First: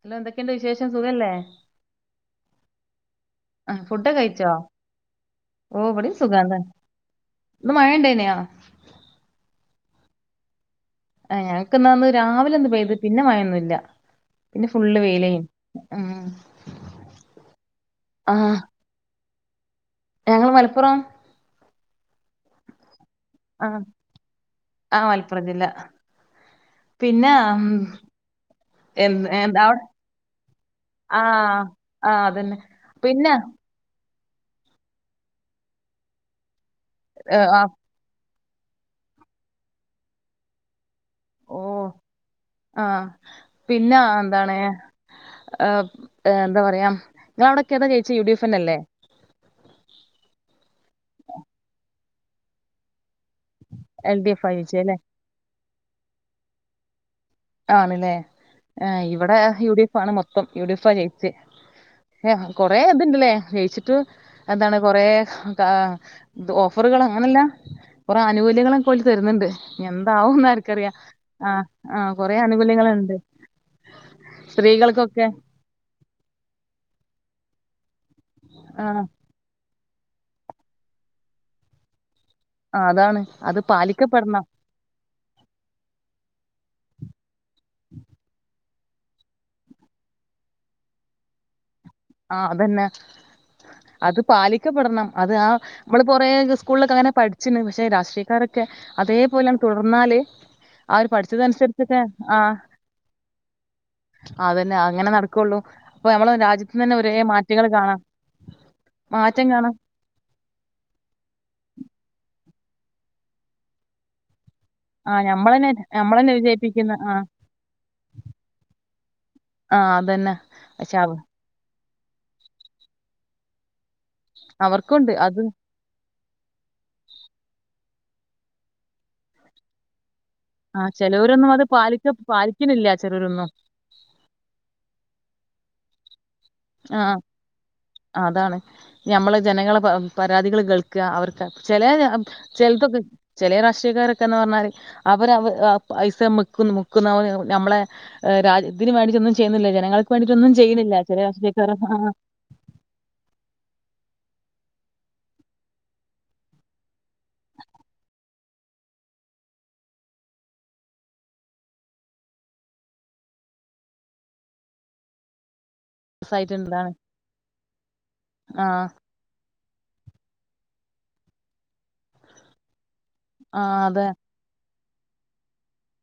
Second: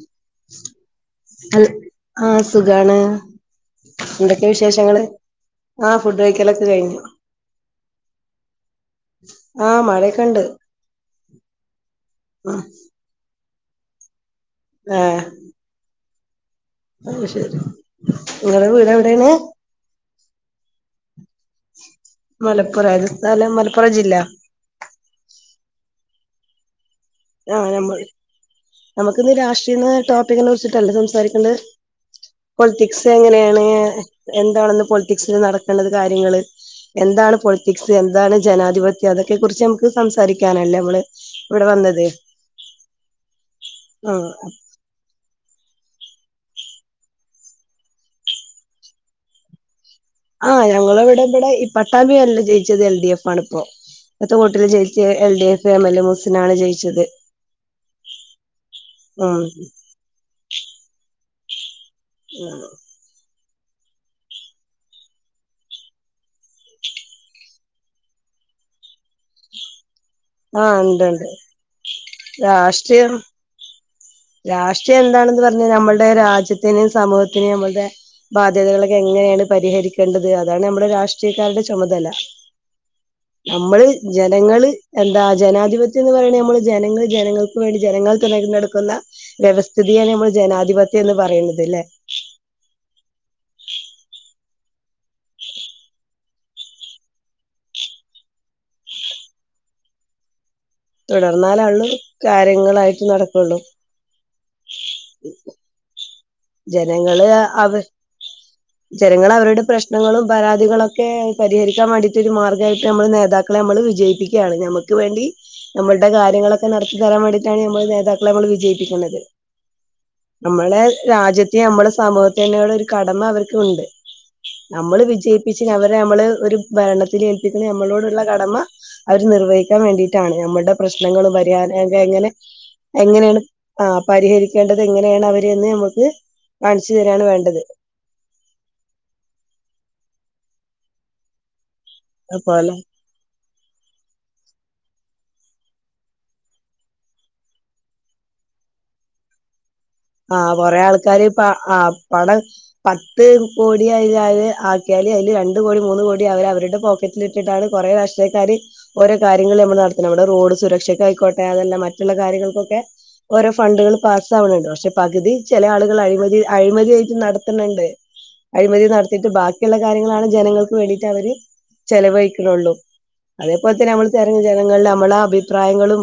പിന്നെന്തെക്കെണ്ട് വിശേഷം സുഖല്ലേ ഖാണ് അഹ് ഫുഡ്‌ കഴിച്ചോ? ഓ ആഹ് ഇവിടേം ഫുഡ് സുഖാണ് താ കഴിക്കലൊക്കെ കഴിഞ്ഞു ഇന്നു മഴണ്ടായിഞ്ഞോ? ആ മഴെക്കെ ണ്ട് അഹ് ഞങ്‌ കിന്നന്ന് രാവിലൊന്ന് പെയ്ത് പിന്നെ മഴയൊന്നുല്ല പിന്നെ ഫുള്ള് വെയിലയിനി ആഹ് ഓ ശെരി നിങ്ങടെ വീടെവിടേണ്? ഞങ്ങള് മലപ്പുറം മലപ്പുറ തുസ്ഥലം ആ മലപ്പുറം ജില്ല ആ മലപ്പുറം ജില്ല പിന്നെ ഉം, അഹ് ഞമ്മള് എന്ത് നമക്കിന്ന് എന്താ അവിടെ രാഷ്ട്രിയെന്ന ടോപികിനെക്കുറിച്ചിട്ടല്ലേ ആ സംസാരിക്കണ്ടത് ആ അതന്നെ പിന്നെ പൊളിറ്റിക്‌സങ്ങനെയാണ് എന്താണിന്ന് പൊളിറ്റിക്‌സില് നടക്കണ കാര്യങ്ങള് എന്താണ് ഏ, ആ, പൊളിറ്റിക്സ് എന്താണ് ജനാധിപത്യം അതൊക്കെ കുറിച്ച് മ്മക്ക്‌ സംസാരിക്കാനല്ലേ മ്മള് ഇവിടേ വന്നത് അഹ് പിന്നെ ആഹ് എന്താണ് അഹ് അഹ് എന്താ പറയാ നിങ്ങളവ്ടൊക്കെ ഏതാ ജയിച്ച യു ഡി എഫ്നല്ലെ അഹ് ഞങ്ങളവിടെ ഇവിടെ ഇഹ് പട്ടാമ്പി വാർഡിൽ ജയിച്ചത് എൽ ഡി എഫ് മണുപ്പാ എൽ ഡി എത്ര എഫ് ആ വോട്ടിലാ ജയിച്ചേ അല്ലേ ജയിച്ച എൽ ഡി എഫ് വേമല മുസ്സിനാണ് ജയിച്ചത് ആണല്ലേ ഇവിടേ ഉം യു ഡി എഫ് ആണ് മൊത്തം യു ഡി എഫാ ജയിച്ചെ ഹെ കൊറേ അതില്ലെ വെ ചിട്ട് എന്താണ് കൊറേ കാ ഓഫറുകൾ അങ്ങനെല്ലാം കൊറേ അനുകൂല്യങ്ങളൊക്കെ ഓര് തരുന്നുണ്ട് ഇനിയെന്ന ന്താവുന്ന് ആർക്കറിയാം അഹ് അഹ് രാഷ്ട്രിയം സ്ത്രീകൾക്കൊക്കെ രാഷ്ട്രിയെന്താണെന്ന് പറഞ്ഞാൽ ഞമ്മൾടെ രാജ്യത്തിന് സമാധാന ത്തിന് നമ്മടെ ബാധ്യതകളൊക്കെ ആഹ് എങ്ങനെയാണ് പരിഹരിക് ക്കേണ്ടത് അതാണ് നമ്മുടെ രാഷ്ട്രീയക്കാരുടെ ചുമതല അതാണ് അത് നമ്മള് പാലിക്കപ്പെടണം ജനങ്ങള് എന്താ ജനാധിപത്യം എന്ന് പറയണ നമ്മള് ജനങ്ങൾ ജനങ്ങൾക് വേണ്ടി ജനങ്ങൾ തിരഞ്ഞെടുക്കു ക്കുന്ന വ്യവസ്ഥിതിയാണ് നമ്മൾ ജനാധിപത്യം എന്ന് പറയുന്നത് ല്ലെ ആ അതന്നെ അത് പാലിക്കപ്പെടണം അത് ആ നമ്മള് കൊറേ സ്കൂളിലൊക്കെ അങ്ങനെ പഠിച്ച്ണ് പക്ഷെ രാഷ്ട്രീയക്കാരൊക്കെ അതേപോലെ തുടർന്നാല് അവര് പഠിച്ചത് തുടർന്നാലാള്ളൂ അനുസരിച്ചൊക്കെ ആ കാര്യങ്ങളായിട്ട് നടക്കുള്ളൂ അതന്നെ അങ്ങനെ നടക്കുള്ളൂ അപ്പ നമ്മള് ജനങ്ങള് അവര് ജനങ്ങൾ മാറ്റം കാണാം അവരുടെ പ്രശ്നങ്ങളും പരാതികളൊക്കെ പരിഹരിക്കാൻ വേണ്ടയിട്ട് ഒരു മാർഗമായിട്ട് നമ്മൾ നേതാക്കളെ നമ്മൾ വിജയിപ്പിക്കും നമ്മക്ക് ആഹ് വേണ്ടി ഞമ്മളന്നെ നമ്മളുടെ ഞമ്മളന്നെ കാര്യങ്ങളൊക്കെ വിജയിപ്പിക്കുന്ന നടത്തി തരാൻ ആഹ് വേണ്ടിട്ടാണ് നമ്മുടെ നേതാക്കളെ നമ്മൾ വിജയിപ്പിക്കണത് ആഹ് അതന്നെ നമ്മളെ പക്ഷെ അവ രാജ്യത്തെ നമ്മളെ സമൂഹത്തിനോട്‌ ഒരു കടമ അവർ ഉണ്ട് നമ്മള് അവർക്കുണ്ട് അത് വിജയിപ്പിച്ച് അവരെ നമ്മള് ഒരു ഭരണത്തില് ഏൽപ്പിക്കുന്ന നമ്മളോടുള്ള കടമ അവർ നിർവഹിക്കാൻ വേണ്ടിട ട്ടാണ് നമ്മളുടെ ആഹ് പ്രശ്നങ്ങളും ചെലോരൊന്നും അത് പരിഹാരം പാലിക്ക എങ്ങനെ പാലിക്കണില്ല എങ്ങനെയാണ് ചെലോരൊന്നും ആ പരിഹരിക്കേണ്ടത് എങ്ങനെയാണ് അവ ഇന്ന് നമുക്ക് കാണിച്ചു ആഹ് തരാണ് വേണ്ടത് അതാണ് ഞമ്മള് ജനങ്ങളെ പരാതികൾ കേൾക്കാ അവർക്ക് ചില അതുപോലെ ചിലത്തൊക്കെ ചെലെ രാഷ്ട്രീയക്കാരൊക്കെന്ന് പറഞ്ഞാല് അവര് പൈസ മിക്കുന്നു മുക്കുന്നവർ നമ്മളെ രാജ്യം ഇതിന് വേണ്ടിട്ട് ഒന്നും ചെയ്യുന്നില്ല ജനങ്ങൾക്ക് വേണ്ടിട്ടൊന്നും ചെയുന്നില്ല ചെലെ [unintelligible] ആകെ പാടെ പത്ത് കോടി ആയാല് ആക്കിയാല് അതില് രണ്ട് കോടി മൂന്ന് കോടി അവര് അവരുടെ പോക്കറ്റിൽ ഇട്ടിട്ടാണ് കുറേ രാഷ്ട്രീയക്കാര് ഓരോ കാര്യങ്ങൾ നമ്മൾ നടത്തുന്നത് ഇവിടെ റോഡ് സുരക്ഷയ്ക്ക ആയിക്കോട്ടെ അതെല്ലാം മറ്റുള്ള കാര്യങ്ങൾക്കൊക്കെ ഓരോ ഫണ്ടുകൾ പാസ് ആവണണ്ട് പക്ഷെ പകുതി ചില ആളുകൾ അഴിമതി അഴിമതിയായിട്ട് നടത്തുന്നുണ്ട് അഴിമതി ആഹ് നടതീട്ട് ബാക്കി ട്ടുള്ള കാര്യങ്ങളാണ് ജനങ്ങൾക്ക് വേണ്ടിയിട്ട് അവര് ചെലവഴിക്കുന്നുള്ളൂ അതേപോലെ ആഹ് തന്നെ നമ്മൾ അതെ തെരഞ്ഞ ജനങ്ങളിൽ മ്മളെ അഭിപ്രായങ്ങളും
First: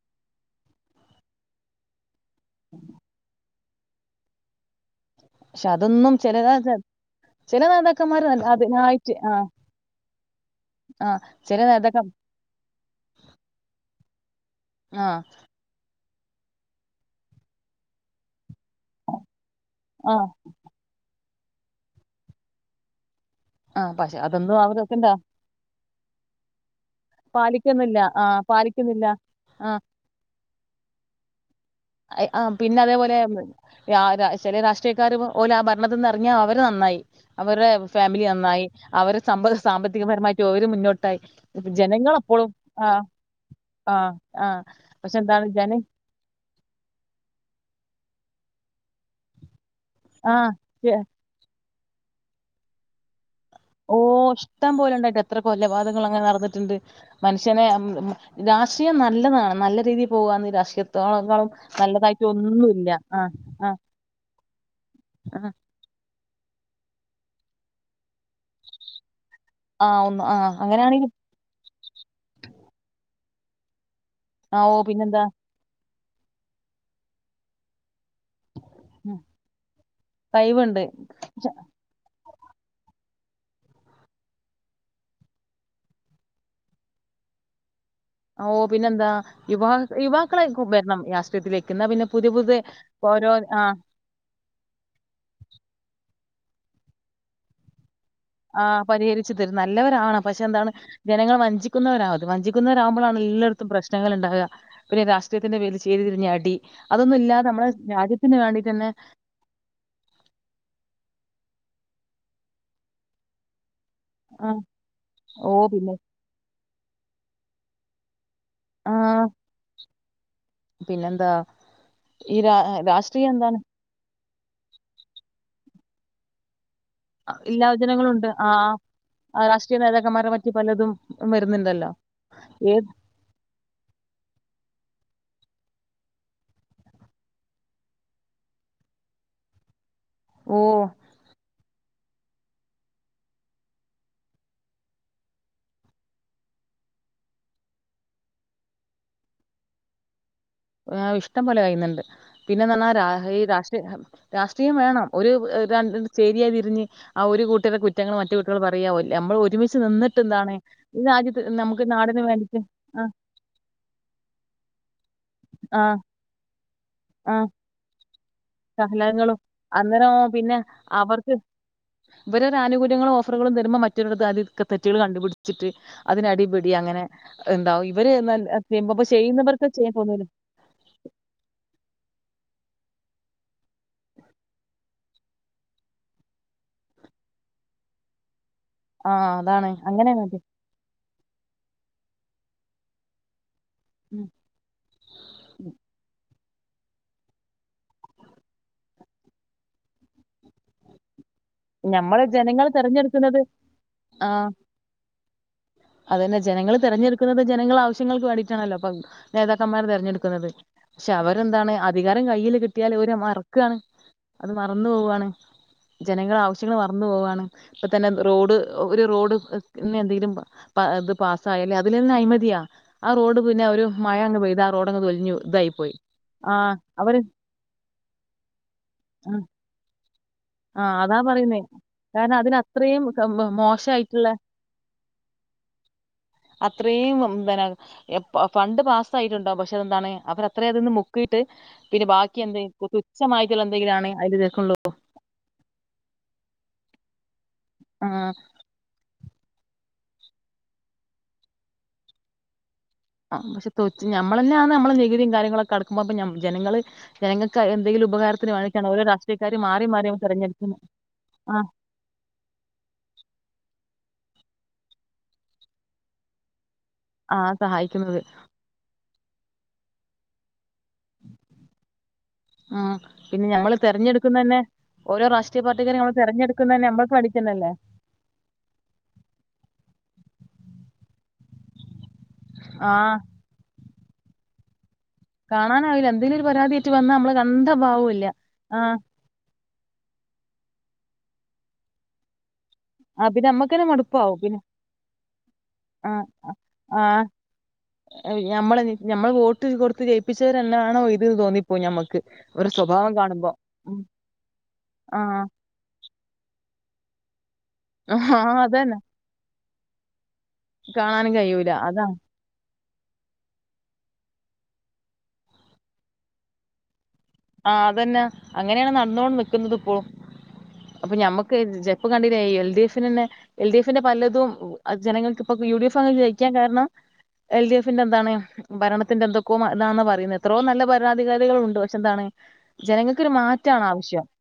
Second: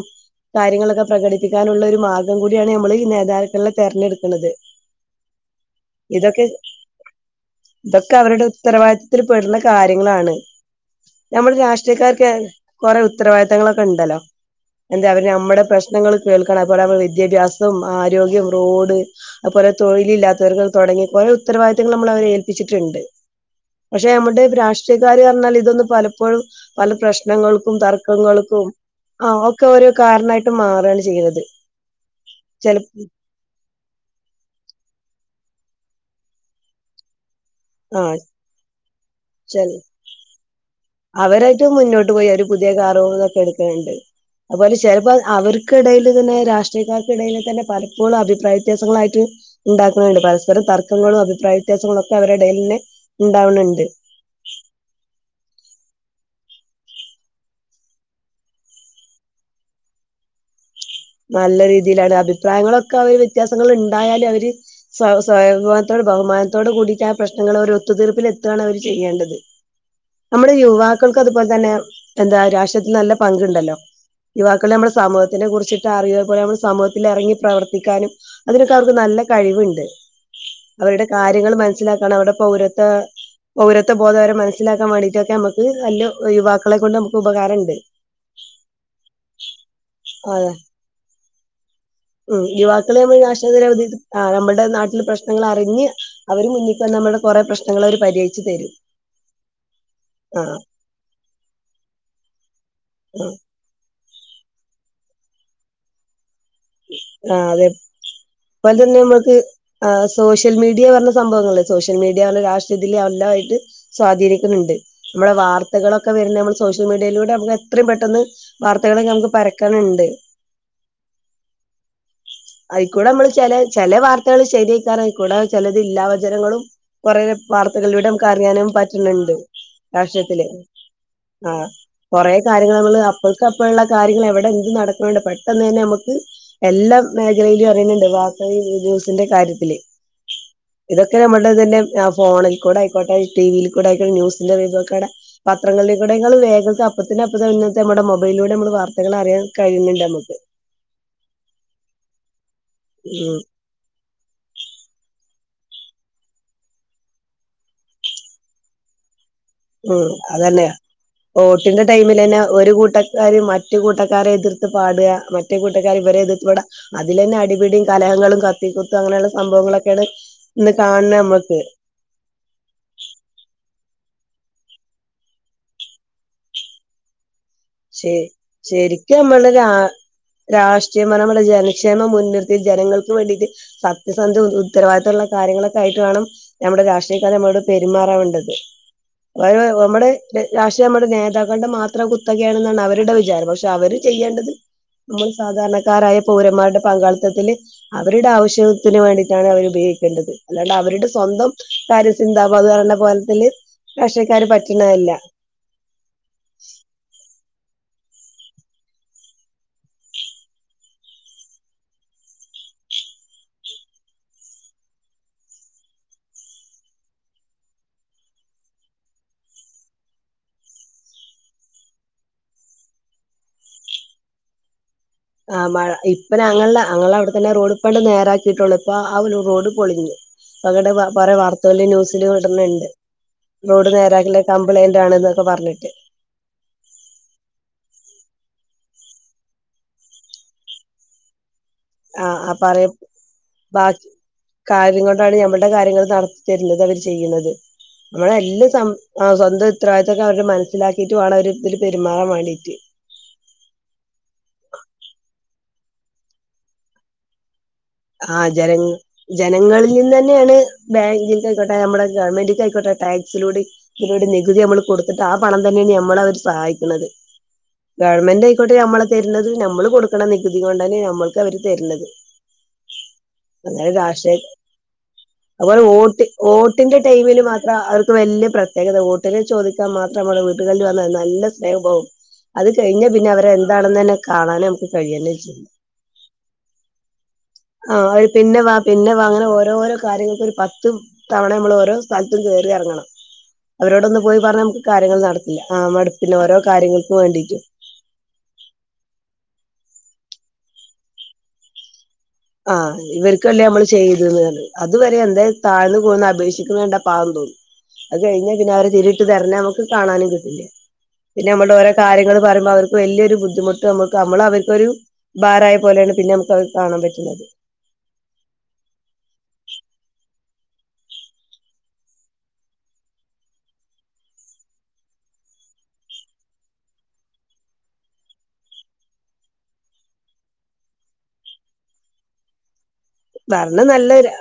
കാര്യങ്ങളൊക്കെ പ്രകടിപ്പിക്കാനുള്ള ഒരു മാർ ഗം കൂടിയാണ് നമ്മള് നേതാവ് ല്ല തെരഞ്ഞെടുക്കണത് പക്ഷെ അതൊന്നും ചെല ഇതൊക്കെ ചില ഇതൊക്കെ നേതാക്കന്മാര് അവരുടെ അതിനായിട്ട് ഉത്തരവാദിത്തത്തിൽ ആ പെടുന്ന കാര്യങ്ങളാണ് ആ നമ്മുടെ ചില നേതാക്ക രാഷ്ട്രീയക്കാർക്ക് കൊറെ ഉത്തരവാദിത്തങ്ങളൊക്കെ ഉണ്ടല്ലോ ആ എന്തേ അവര് നമ്മടെ പ്രശ്നങ്ങള് കേൾക്കണം അപ്പോ നമ്മൾ വിദ്യാഭ്യാസൊം ആരോഗ്യൊം റോഡ് അഹ്പോലെ ആ തൊഴിലില്ലാത്തവർക്ക് തൊടങ്ങി [unintelligible] ഉത്തരവാദിത്തങ്ങൾ നമ്മളെ ഏൽപ്പിച്ച്ട്ട്ണ്ട് ആ പക്ഷെ നമ്മടെ അതൊന്നും അവർക്ക് എന്താ രാഷ്ട്രീയക്കാര് അറ്ഞ്ഞാൽ ഇതൊന്നും പലപ്പോഴും പല പ്രശ്നങ്ങൾക്കും പാലിക്കുന്നില്ല ആ തർക്കങ്ങൾക്കും പാലിക്കുന്നില്ല ആ ഒക്കെ ഓരോ കാരണായിട്ട് മാറാണ് ചെയ്യ്ണത് ഹ് ആഹ് പിന്നെ അതേപോലെ ആയ്ന്ന് [unintelligible] ചെലേ രാഷ്ട്രീയക്കാര് പോ ആഹ് ഭരണത്ത്ന്ന് എറങ്ങിയാ അവര് നന്നായി അവരു [unintelligible] ടെ ആ ഫാമിലി നന്നായി അവര് സമ്പഹ് സാമ്പത്തികപരമായിട്ട് ഒരു മുന്നോട്ട് അവരയിട്ട് മുന്നോട്ട് പോയി ഒരു പുതിയ കാറു ഇതൊക്കെ എട്ക്ക് ആ ആ ണ് ണ്ട് അതുപോലെ ചെല്പ്പോ പക്ഷെ എന്താണ് ജന അവർക്കിടയില് തന്നെ രാഷ്ട്രീയക്കാർക്കിടയില് തന്നെ പലപ്പൊളും അഭിപ്രായ വ്യത്യാസങ്ങളായിട്ട് ഉണ്ടാക്കുണ് ണ്ട് ആ പരസ്പരം തർക്കങ്ങളും അഭിപ്രായ വ്യ സ്യങ്ങളൊക്കെ അവരെടെല്ന്നെ ഓ ഇഷ്ടം പോലുണ്ടായിട്ട എത്ര കൊലപാതങ്ങളങ്ങനെ നടന്നിട്ടുണ്ട് മനുഷ്യനെ രാഷ്ട്രീയം നല്ലതാണ് നല്ല രീതിയിൽ പോവാന്നെ രാഷ്ട്രീയ നല്ല രീതിയിലാണ് അഭിപ്രായങ്ങളൊക്കെ അവര് ആ ആ വ്യത്യാസങ്ങള്ണ്ടായാലും അവര് ആ സ്വയം [unintelligible] ബഹുമാനത്തോട് കൂടിട്ടാണ് പ്രശ്നങ്ങളൊരൊത്തു തീർപ്പിലെതാണ് അവര് ചെയ്യേണ്ടത് ആ ഒന്ന് ആ നമ്മുടെ അങ്ങനെയാണെങ്കിലും യുവാക്കൾക്ക് അതുപോൽ തന്നെ എന്താ രാഷ്ട്രയത്തി നല്ല പങ്കുണ്ടല്ലോ ആ യുവാക്കളെ ഓ നമ്മുടെ പിന്നെന്താ സമൂഹത്തിനെ കുറിച്ച്ട അറിയപോലെ നമ്മൾ സമൂഹത്തിൽ എറങ്ങി പ്രവർത്തിക്കാനും അതിനൊക്കെ അവർക്ക് ഉം, നല്ല കഴിവ്ണ്ട് കഴിവുണ്ട് അവരുടെ കാര്യങ്ങൾ മനസ്സിലാക്കാനും അവടെ പൗരത്വ പൗരത്വ ബോധവരെ മനസ്സിലാക്കാൻ വേണ്ടിട്ടൊക്കെ മക്ക് നല്ല യുവാക്കളെ കൊണ്ട് നമുക്ക് ഉപകാരണ്ട് ഓ പിന്നെന്താ യുവാ യുവാക്കളെ അതെ വരണം രാഷ്ട്രീയത്തിലേക്ക് എന്നാ പിന്നെ പുതിയ ഉം പുതിയ യുവാക്കളെ ഓരോ ആ [unintelligible] നമ്മുടെ നാട്ടില് പ്രശ്നങ്ങൾ അറിഞ്ഞ് അവര് മുന്നിക്കെന്ന നമ്മുടെ കുറേ പ്രശ്നങ്ങളൊര് ആ പരിഹരിച്ചു തരും നല്ലവരാവണം പക്ഷെ ആഹ് എന്താണ് ജനങ്ങൾ വഞ്ചിക്കുന്നവരാവത് വഞ്ചിക്കുന്നവരാകുമ്പളാണല്ലോ ട്ത്തും പ്രശ് പ്രശ്നങ്ങള്ണ്ടാക പിന്നെ രാഷ്ട്രീയത്തിന്റെ പേരിൽ ചേരിതിരിഞ്ഞടി ആ അതെ തന്നെ ബൽതൊന്നും നമക്ക് സോഷ്യൽ മീഡിയർഞ സംഭവങ്ങള് സോഷ്യൽ മീഡിയർഞ [unintelligible] ആ സ്വാധീനിക്കുന്നുണ്ട് നമ്മുടെ ഓ പിന്നെ വാർത്തകളൊക്കെ വരുന്ന സോഷ്യൽ മീഡിയിലൂടെ നമുക്ക് എത്രയും പെട്ടെന്ന് വാർത്തകളൊക്കെ നമുക്ക് പരക്കനുണ്ട്. പിന്നെ ന്താ ഈ രാ രാഷ്ട്രീയം എന്താണ്? ത്തകൾ ശരിയക്കാറായിക്കൂടാ ചിലത് ഇല്ലാ വചനങ്ങളും കുറെ ഇല്ലാ വാർത്തകളിലൂടെ നമുക്ക് ജനങ്ങളുണ്ട് അറിയാനും ആഹ് പറ്റുന്നുണ്ട് രാഷ്ട്രീയ നേതാക്കന്മാരെ രാഷ്ട്രീയത്തില് പറ്റി പലതും ആ വരുന്നുണ്ടല്ലോ കൊറേ ഏത് കാര്യങ്ങൾ അപ്പോഴക്ക് അപ്പോഴുള്ള കാര്യങ്ങൾ എവിടെ എന്ത്‌ നട പെട്ടെന്നന്നെ നമു ക്ക് എല്ലാ മേഖലയിലും അറിയുന്നുണ്ട് വാർത്ത ന്യൂസിന്റെ കാര്യത്തില്. ഓഹ് ഇതൊക്കെ നമ്മുടെ തന്നെ ആ ഫോണിൽ കൂടെ ആയിക്കോട്ടെ ടിവിയിൽ കൂടെ ആയിക്കോട്ടെ ന്യൂസിന്റെ [unintelligible] പത്രങ്ങളിലിൽ കൂടെയെക്കാളും വേഗത്തി അപ്പത്തിന് അപ്പ തന്നെ ഇന്നത്തെ നമ്മുടെ മൊബൈലിലൂടെ നമ്മൾ വർത്തകളറിയൻ കഴിയുന്നുണ്ട് നമുക്ക്. ആ ഇഷ്ടം പോലെ കഴിയുന്നുണ്ട്. പിന്നെന്ന് പറഞ്ഞാൽ ഈ ഉം രാഷ്ട്രീയ രാഷ്ട്രീയം വേണം ഒരു ര ചേരിയായി തിരിഞ്ഞ് ആ ഒരു കൂട്ടർടെ കുറ്റങ്ങൾ മറ്റു നമ്മള് ഉം അതന്നെയാ വോട്ടിന്റെ നമുക്ക് നാടിന് ടൈമിലന്നെ വേണ്ടിട്ട് ഒരു ആഹ് കൂട്ടക്കാര് മറ്റു കൂട്ടക്കാരെ എതിർത്ത് പാടുക മറ്റേ കൂട്ടക്കാര് ആഹ് ഇവരെ എതിർത്തു പാടാ അതലന്നെ അടിപിടിയും കലഹങ്ങളും കത്തിക്കുത്തും അങ്ങനെയുള്ള കലഹങ്ങളും സംഭവങ്ങളൊക്കെയാണ് അങ്ങേരം പിന്നെ ഇന്ന് കാണണ അവർക്ക് നമ്മക്ക് ഇവരൊരു ആനുകൂല്യങ്ങളും ഓഫറുകളും തരുമ്പോ മറ്റ രടുത്ത് അതിലെ തെറ്റുകൾ കണ്ടുപിടിച്ചിട്ട് അതിനടിപടി അങ്ങനെ എന്താവും ശ ഇവര് നല്ല ചെയ്യുമ്പോ ശരിക്കും നമ്മള രാ ചെയ്യുന്നവർക്ക് ചെയ്യാൻ തോന്നൂല രാഷ്ട്രീയം നമ്മുടെ ജനക്ഷേമം മുൻർത്തി ജനങ്ങൾക്ക് വേണ്ടിട്ട് സത്യസന്ധ ഉത്തരവാദ മുള്ള കാര്യങ്ങളൊക്കൊയിട്ടാണ് നമ്മൾ രാഷ്ട്രീയക്കാരെ നമ്മളോട് പെരുമാറാവേണ്ടത് ആഹ് അതാണ് നമ്മുടെ അങ്ങനെയാണ് അത് രാഷ്ട്രീയ നമ്മുടെ നേതാക്ക മാത്രം [unintelligible] ക്കെയണെന്നാണ് അവരുടെ വിചാരം പക്ഷേ അവര് ഉം. ചെയ്യേണ്ടത് നമ്മൾ സാധാരണക്കാരായ കൂന്മാരുടെ പങ്കാളിത്തത്തില് അവരുടെ ആവശ്യത്തിന് വേണ്ടിയിട്ടാണ് അവർ ഉപയോഗിക്കേണ്ടത് അല്ലാണ്ട് അവരുടെ സ്വന്തം കാര്യം ഞമ്മള് ജനങ്ങൾ സിന്ന്താബദ് അത്ണ തെരഞ്ഞെടുക്കുന്നത് പോലെത്തില് പക്ഷക്കാാര് പറ്റണതല്ല അത് തന്നെ ജനങ്ങള്ൾ തെരഞ്ഞെടു ന്നത് ജനങ്ങൾ ആവശ്യങ്ങൾക്ക് വേണ്ടിയിട്ടാണല്ലോ അപ്പ നേതാക്കന്മാർ തിരഞ്ഞെടുക്കുന്നത് പക്ഷെ അവരെന്താണ് അധികാരം കയ്യിൽ കിട്ടിയാൽ അവര് മറക്കുവാണ് അത് മറന്നു പോവുവയാണ് ജനങ്ങള ആവശ്യങ്ങൾ മറന്നു പോവാണ് ഇപ്പ തന്നെ റോഡ് ഒരു റോഡ് എന്തെങ്കിലും ഇത് പാസായല്ലേ അതിലെ അഴമതിയാ ആ റോഡ് പിന്നെ ഒരു മഴ അങ്ങ് പെയ്ത് ആ റോഡ് ആ് മഴ ഇപ്പനെ ഞങ്ങളുടെ അഞങ്ങളെ അവര് അവിടെ തന്നെ റോഡ്പ്പണ്ട് നേരാക്കിയിട്ടള്ളു ഇപ്പൊ ആ ഒരു റോഡ് പൊളിഞ്ഞു ആഹ അവിടെ അതാ കൊറേ പറയുന്നേ വാർത്തകളില് ന്യൂസില് കാരണം അതിന വിടുന്നുണ്ട് അത്രയും റോഡ് മോശയിട്ടുള്ള നേരാക്കില്ല കംപ്ലൈന്റ് ആണെന്നൊക്കെ പറഞ്ഞിട്ട് അത്രയുംന്തന്ന ഫണ്ട് പാ ആയിട്ടുണ്ടാവും പക്ഷെ എന്താണ് അവർ അത്രയും അത്ന്ന് മുക്കിയിട്ട് പിന്നെ ആ ബാക്കി ആ എന്തെ പറയ ഉച്ഛമായിട്ടുള്ള എന്തെങ്കിലും ആാണ് അതില്ക്കള്ളോ ടെ കാര്യങ്ങൾ നടത്തരുന്നത് അവർ ചെയ്യുന്നത് നമ്മള ആഹ് എല്ലാം സം ആ്വന്തം ഇത്രദിത്തൊക്കെ അവര് മനസ്സിലാക്കിട്ട വേണം അവര് ഇതില് പെരുമാറൻ വേണ്ടിീട്ട് ആ പക്ഷെ തൊ നമ്മൾ തന്നെ ആന്ന് നമ്മള് നികുതിയും കാര്യങ്ങളൊക്കെ അടുക്കുമ്പോ ജനങ്ങള്ൾ ജനങ്ങ ആഹ ജന മാറി ജനങ്ങളിൽ നിന്ന് മാറി തന്നെയാണ് തെരഞ്ഞെടുക്കുന്നത് ബാങ്കിൽക്ക ആഹ് ആയിക്കോട്ടെ നമ്മുടെ ഗവൺമെന്റ്ക്കായിക്കോട്ടെ ടാക്സിലൂടെ ഇവരുടെ നികുതി നമ്മള് കൊടുത്തിട്ട് ആ പണം തന്നെയാണ് നമ്മള അവര് സഹായിക്കും ആഹ് സഹായിക്കുന്നത് ഗവൺമെന്റ് ആയിക്കോട്ടെ നമ്മള തരുന്നത് നമ്മള് കൊടുക്കണ നികുതി കൊണ്ടാണ് നമ്മൾക്ക് അവര് തരുന്നത് ഉം പിന്നെ ഞമ്മള് അങ്ങ രാ്ട്ര തെരഞ്ഞെടുക്കുന്നന്നെ ഓരോ രാഷ്ട്രീയ അതുപോലെ പാർട്ടിക്കാരെ നമ്മള് വോട്ട തെരഞ്ഞെടുക്കുന്നന്നെ വോട്ടിന്റെ നമ്മൾക്ക് ടൈമില് വേണ്ടിട്ടന്നല്ലേ മാത്രം അവർക്ക് വല്ിയ പ്രത്യേകത വോട്ടിനെ ചോദിക്കാൻ മാത്രംമ്മള് വന്ന നല്ല നേഹം പോവും അത് കഴിഞ്ഞാ ആഹ് പിന്നെ അവരെ എന്താണെന്ന് തന്നെ കാണാനും കഴിയന്നെ ചെയ്യും കാണാനാവില്ല എന്തെങ്കലും ഒരു പരാതിയയിട്ട് വന്നാൽ നമ്മള് കണ്ട ആഹ് ഭാവൂല്ല ഒരു പിന്നെ വാ ആഹ് പിന്നെ വാങ്ങനെ പോ ഓോരോ കാര്യങ്ങൾ പത്ത് തവണ നമ്മൾ ഓരോ സ്ഥല റങ്ങണം ആഹ് പിന്നെ നമ്മക്കന്നെ അവരോടൊന്ന മടുപ്പാവും പോയി പിന്നെ പറഞ്ഞ നമുക്ക് കാര്യങ്ങൾ നടത്തില്ല ആ ആഹ് മടുപ്പിന് ഓരോ ആഹ് കാര്യങ്ങൾക്കും വേണ്ടീട്ടും ട്ട് കൊടുത്ത് ജയിപ്പിച്ചവര് തന്നെയാണോ ഇത്എന്നൊക്കെ തോന്നിപ്പോകും ഞമ്മക്ക് ഒരു ആഹ് സ്വഭാവം കാണുമ്പോ ഇവർക്കല്ലേ നമ്മള് ഉം ചെയ്തത് എന്ന് അതുവരെ എന്താ ആഹ് താഴ്ന്നന്ന് പോന്ന് അപേക്ഷിക്കണ കണ്ട പാന്തും അത് കഴിഞ്ഞ ആഹ് പിന്നെഅവരെ അതന്നെ തിരിട്ട് തെരഞ്ഞാനമുക്ക് കാണാനും കിട്ടു കാണാനും പിന്നെ കഴിയൂല നമ്മളുടെ ഓരോ അതാ കാര്യങ്ങള്പറയുമ്പോ അവർ വലിയൊരു ബുദ്ധിമുട്ട് നമുക്ക് നമ്മള് അവർക്ക്ക് ഒരുബാരായ പോലെയാണ് പിന്നെ നമുക്ക് കാണാൻ പറ്റും ആഹ അതന്നാ അങ്ങനെയാണ് നടന്നോണ്ട് നിക്കുന്നത് ഇപ്പോഴും അപ്പൊ ഞമ്മക്ക് ജെപ്പ് കണ്ടില്ല എൽ ഡി എഫി തന്നെ എൽ ഡി എഫിന്റെ പലതും ജനങ്ങൾക്ക് ഇപ്പൊ യു ഡി എഫ് അങ് ജയിക്കാൻ കാരണം എൽ ഡി എഫിന്റെ എന്താണ് ഭരണത്തിന്റെഎന്തൊക്കോ അതാണ് പറയുന്നത് എത്രോ നല്ല ഭരണാധികാരികളുണ്ട് ണ്ട് പക്ഷെ എന്താണ് ജനങ്ങൾക്കൊരു മാറ്റാണ് ഭരണം ആവശ്യം നല്ലരാ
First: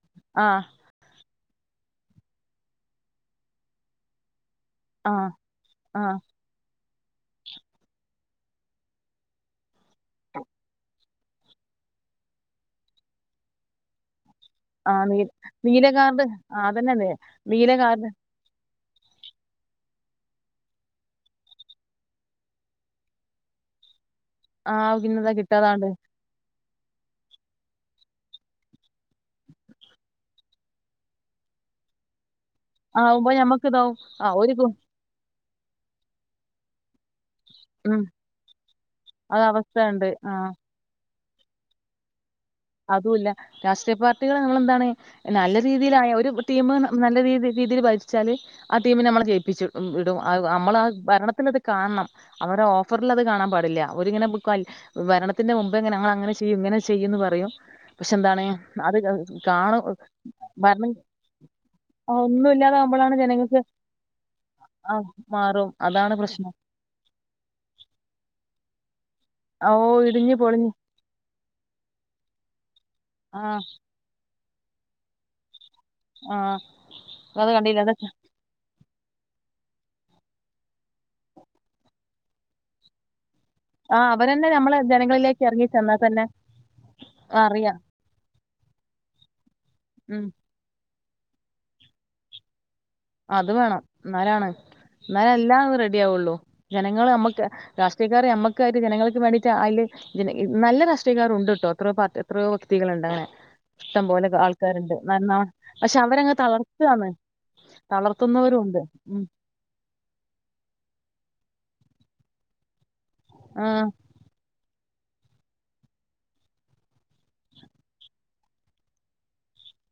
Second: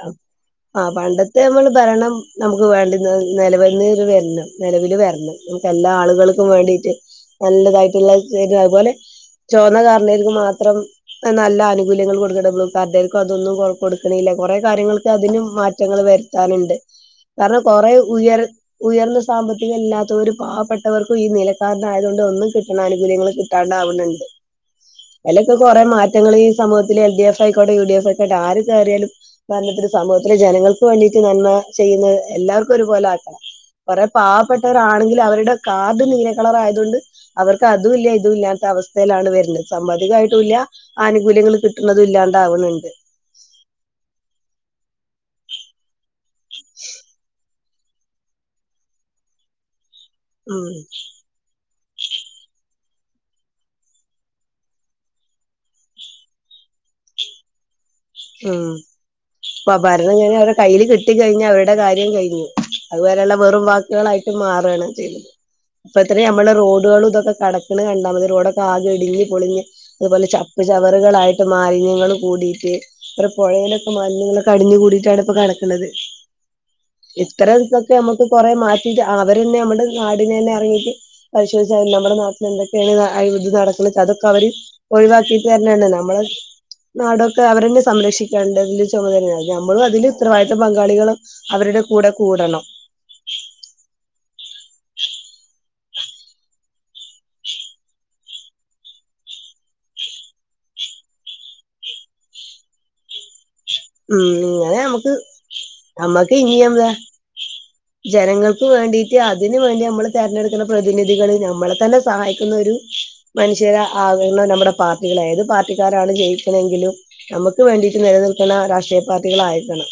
ആഹ് ആ പണ്ടത്തെ നമ്മൾ ഭരണം നമുക്ക് വേണ്ട നിലവിലിത് വന്ന മം നിലവില് ആഹ് വരണം നമുക്ക് എല്ലാ ആഹ് ആളുകൾക്കും വേണ്ടിട്ട് നല്ലതായിട്ടുള്ള അതുപോലെ ചോന്ന കാർഡ് കാർക്ക് മാത്രം നല്ല ആനുകൂല്യങ്ങൾ കൊടുക്കുമ്പോ പദ്ദതി ക്കതൊന്നും കൊടുക്കണില്ല കുറെ ആഹ് കാര്യങ്ങൾക്ക് നീ അതിനും നീല മാറ്റങ്ങ കാർഡ് ആഹ് ൾവരുത്താനുണ്ട് അതന്നെല്ലേ കാരണം നീല കൊറെ കാർഡ് ഉയർ ഉയർന്ന സാമ്പത്തികം ഇല്ലാത്തവ ഒരു പാവപ്പെട്ടവർക്കും ഈ നിലക്കാർഡിന്റെ ആയതുകൊണ്ട് ഒന്നും കിട്ടണ ആനുകൂല്യങ്ങൾ കിട്ടാണ്ടാവുന്നുണ്ട് ആഹ് പിന്നെതാ അതൊക്കെ കൊറെ കിട്ടാതാണ്ട് മാറ്റങ്ങ സമൂഹത്തിൽ എൽ. ഡി. എഫ് ആയിക്കോട്ടേ യു. ഡി. എഫ് ആയിക്കോട്ടെ ആരും യാലും ഭരണത്തിൽ സമൂഹത്തിലെ ജനങ്ങൾക്ക് വേണ്ടിട്ട് നന്മ ചെയ്യുന്ന എല്ലാവർക്കും ഒരുപോലെ ആവുമ്പോ ആക്കണം ഞമ്മക്ക് ഇതാവും കൊറെ ആ ഒരു കു പാവപ്പെട്ടവരാ ആണെങ്കിൽ അവരുടെ കാർഡ് നീല കളർ ആയതുകൊണ്ട് അവർക്ക് അതും ഉം ഇല്ല ഇതും ഇല്ലാത്ത അവസ്ഥയിലാണ് അത് വരുന്നത്. അവസ്ഥയുണ്ട് ആ സാമ്പത്തികമായിട്ടും ഇല്ല ആനുകൂല്യങ്ങൾ കിട്ടുന്നതും ഇല്ല അതുംല്ല രാഷ് രാഷ്ട്രീയ പാർട്ടികള് നമ്മളെന്താണ് നല്ല രീതിയിലായ ടീം നല്ല രീതിയി രീതിയിൽ ഭരിച്ചാല് ആ ടീമിനെ നമ്മൾ ജയിപ്പിച്ചു ഇടും ഉം നമ്മൾ ആ ഭരണത്തില് അത് കാണണം അവരെ ഓഫ ഓഫറിലത് കാണാൻ പാടില്ല. അവ രിങ്ങനെ ഭരണത്തിൻ്റെ മുമ്പേ അങ്ങന ചെയ്യും ഉങ്ങനെ ചെയ്യും ഇങ്ങനെ ചെയ്യെന്ന് പറയും പക്ഷെ എന്താണ് ഉ അത് അപ്പൊ കാണും ഭരണം കഴിഞ്ഞഞ് അവരുടെ കയ്യിൽ ഭരണം കിട്ട കഴിഞ്ഞഞ് അവരുടെ കാര്യം കഴിഞ്ഞു ഒന്നും ഇല്ലാതാവുമ്പോഴാണ് അതുപരെയുള്ള ജനങ്ങൾക്ക് വെറും വാക്കുകളായിട്ട് മാറാണ് ആ ചെയ്തത് മാറും ഇപ്പത്തെ അതാണ് നമ്മള് പ്രശ്നം റോഡുകൾ ഇതൊക്കെ കടക്ക കണ്ടാൽതി റോഡൊക്കെ ആകെ ഇടിഞ് പൊളഞ് ഓ അതുപോലെ ഇടിഞ്ഞ് ചപ്പ് പൊളിഞ്ഞ് ചവറുകളായിട്ട് മാലിന്യങ്ങൾ കൂടി ഇവിടെ ആഹ് പുഴേലൊക്കെ നല്ല അടിഞ്ഞു കൂടിട്ടാണ് ഇപ്പ കിടക്ക ണത് ആഹ് ഇത്ര അത് കണ്ടില്ല ദീവസക്കെ അതൊക്കെ നമ്മുക്ക് കൊറേ മാറ്റ അവരന്നെ നമ്മുടെ നാടിനെന്നെ ഇറങ്ങിയിട്ട് പരിശോധിച്ചാ നമ്മുടെ നാട്ടിൽ എന്തൊക്കെയാണ് ആ നടക്കണത് അതൊക്കെ അവരന്നെ അവര് നമ്മളെ ജനങ്ങളിലേക്ക് ഒഴിവാക്കിട്ട് ഇറങ്ങി തന്നാണ് ചെന്നാൽ നമ്മള തന്നെ ആ, നാടൊക്കെ അറിയാം അവരെന്നെ സംരക്ഷിക്കേണ്ടതിന്റെ ചുമതലയാണ് ഞമ്മളും അതില് ഉം ഉത്തരവാദിത്ത പങ്കാളികളും അവരുടെ കൂടെ കൂടണം അത് വേണം എന്നാലാണ് എന്നാല് എല്ലാം റെഡി ആവുള്ളൂ ജനങ്ങൾ നമ്മക്ക് രാഷ്ട്രീയക്കാര് നമ്മക്കായിട്ട് ജനങ്ങൾക്ക് വേണ്ടിട്ട് അതില് നല്ല രാഷ്ട്രീയക്കാർ ഉണ്ട് കേട്ടോ എത്രയോ വ്യക്തികളുണ്ട് അങ്ങനെ ഇഷ്ടം പോലെ ഉം ഇങ്ങനെ ആൾക്കാരുണ്ട് നമുക്ക് നന്മ പക്ഷെ അവരങ്ങ് നമ്മക്ക് ഇനിയും തളർത്താണ് ജനങ്ങൾക്ക് വേണ്ടീട്ട് അതിന് വേണ്ടി നമ്മള് തിരഞ്ഞെടുക്കുന്ന പ്രതിനിധികൾ നമ്മളെ തന്നെ സഹായിക്കുന്ന ഒരു ആ മനുഷ്യരെ ആവണം നമ്മുടെ പാർ ഏത് പാർട്ടിക്കാരാണ് ജയിക്കണമെങ്കിലും നമുക്ക് വേണ്ടീട്ട് നിലനിൽ ക്കണ രാഷ്ട്രീയ പാർട്ടികളായിരിക്കണം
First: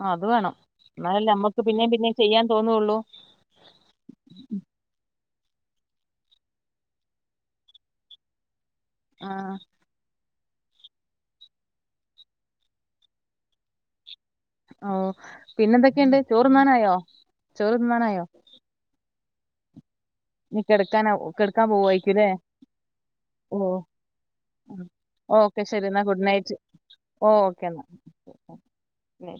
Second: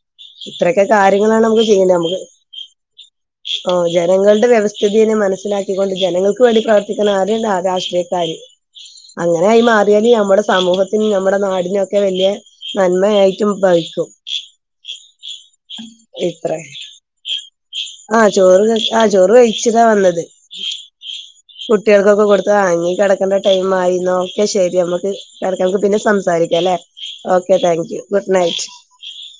ആ, അത് വേണം ഇത്രൊക്കെ എന്നാലല്ലേ കാര്യങ്ങളാണ് നമ്മക്ക് നമുക്ക് പിന്നേം ചെയ്യേണ്ട പിന്നേം നമുക്ക് ചെയ്യാൻ തോന്നുള്ളൂ ജനങ്ങളുടെ വ്യവസ്ഥിതിനെ മനസി മനസ്സിലാക്കിക്കൊണ്ട് ജനങ്ങൾക്ക് വേണ്ടി പ്രവർത്തിക്കുന്ന ആ രാഷ്ട്രീയക്കാര് ആ അങ്ങനായി മാറിയാല് നമ്മള് സമൂഹത്തിനും നമ്മുടെ നാടിനൊക്കെ വലിയ നന്മയായിട്ടും ഭവിക്കും. ഓ പിന്നെന്തൊക്കെയുണ്ട് ചോറ് ഇത്ര തിന്നാനായോ ചോറ് ആ തിന്നാനായോ? ചോറ് ആ ചോറ് വൈച്ചു താ വന്നത്. ഇനി കിടക്കാനാ കിടക്കാൻ കുട്ടികൾക്കൊക്കെ പോവായിരിക്കുംല്ലേ കൊടുത്ത് ആങ്ങി കിടക്കണ്ട ഓ ടൈം ആയി ന്ന ഓക്കെ ശെരി ഓക്കെ നമ്മക്ക് ശരി പിന്നെ എന്നാ ഗുഡ് നൈറ്റ് സംസാരിക്കാംല്ലേ? ഓ K okay thank you good night. എന്നാ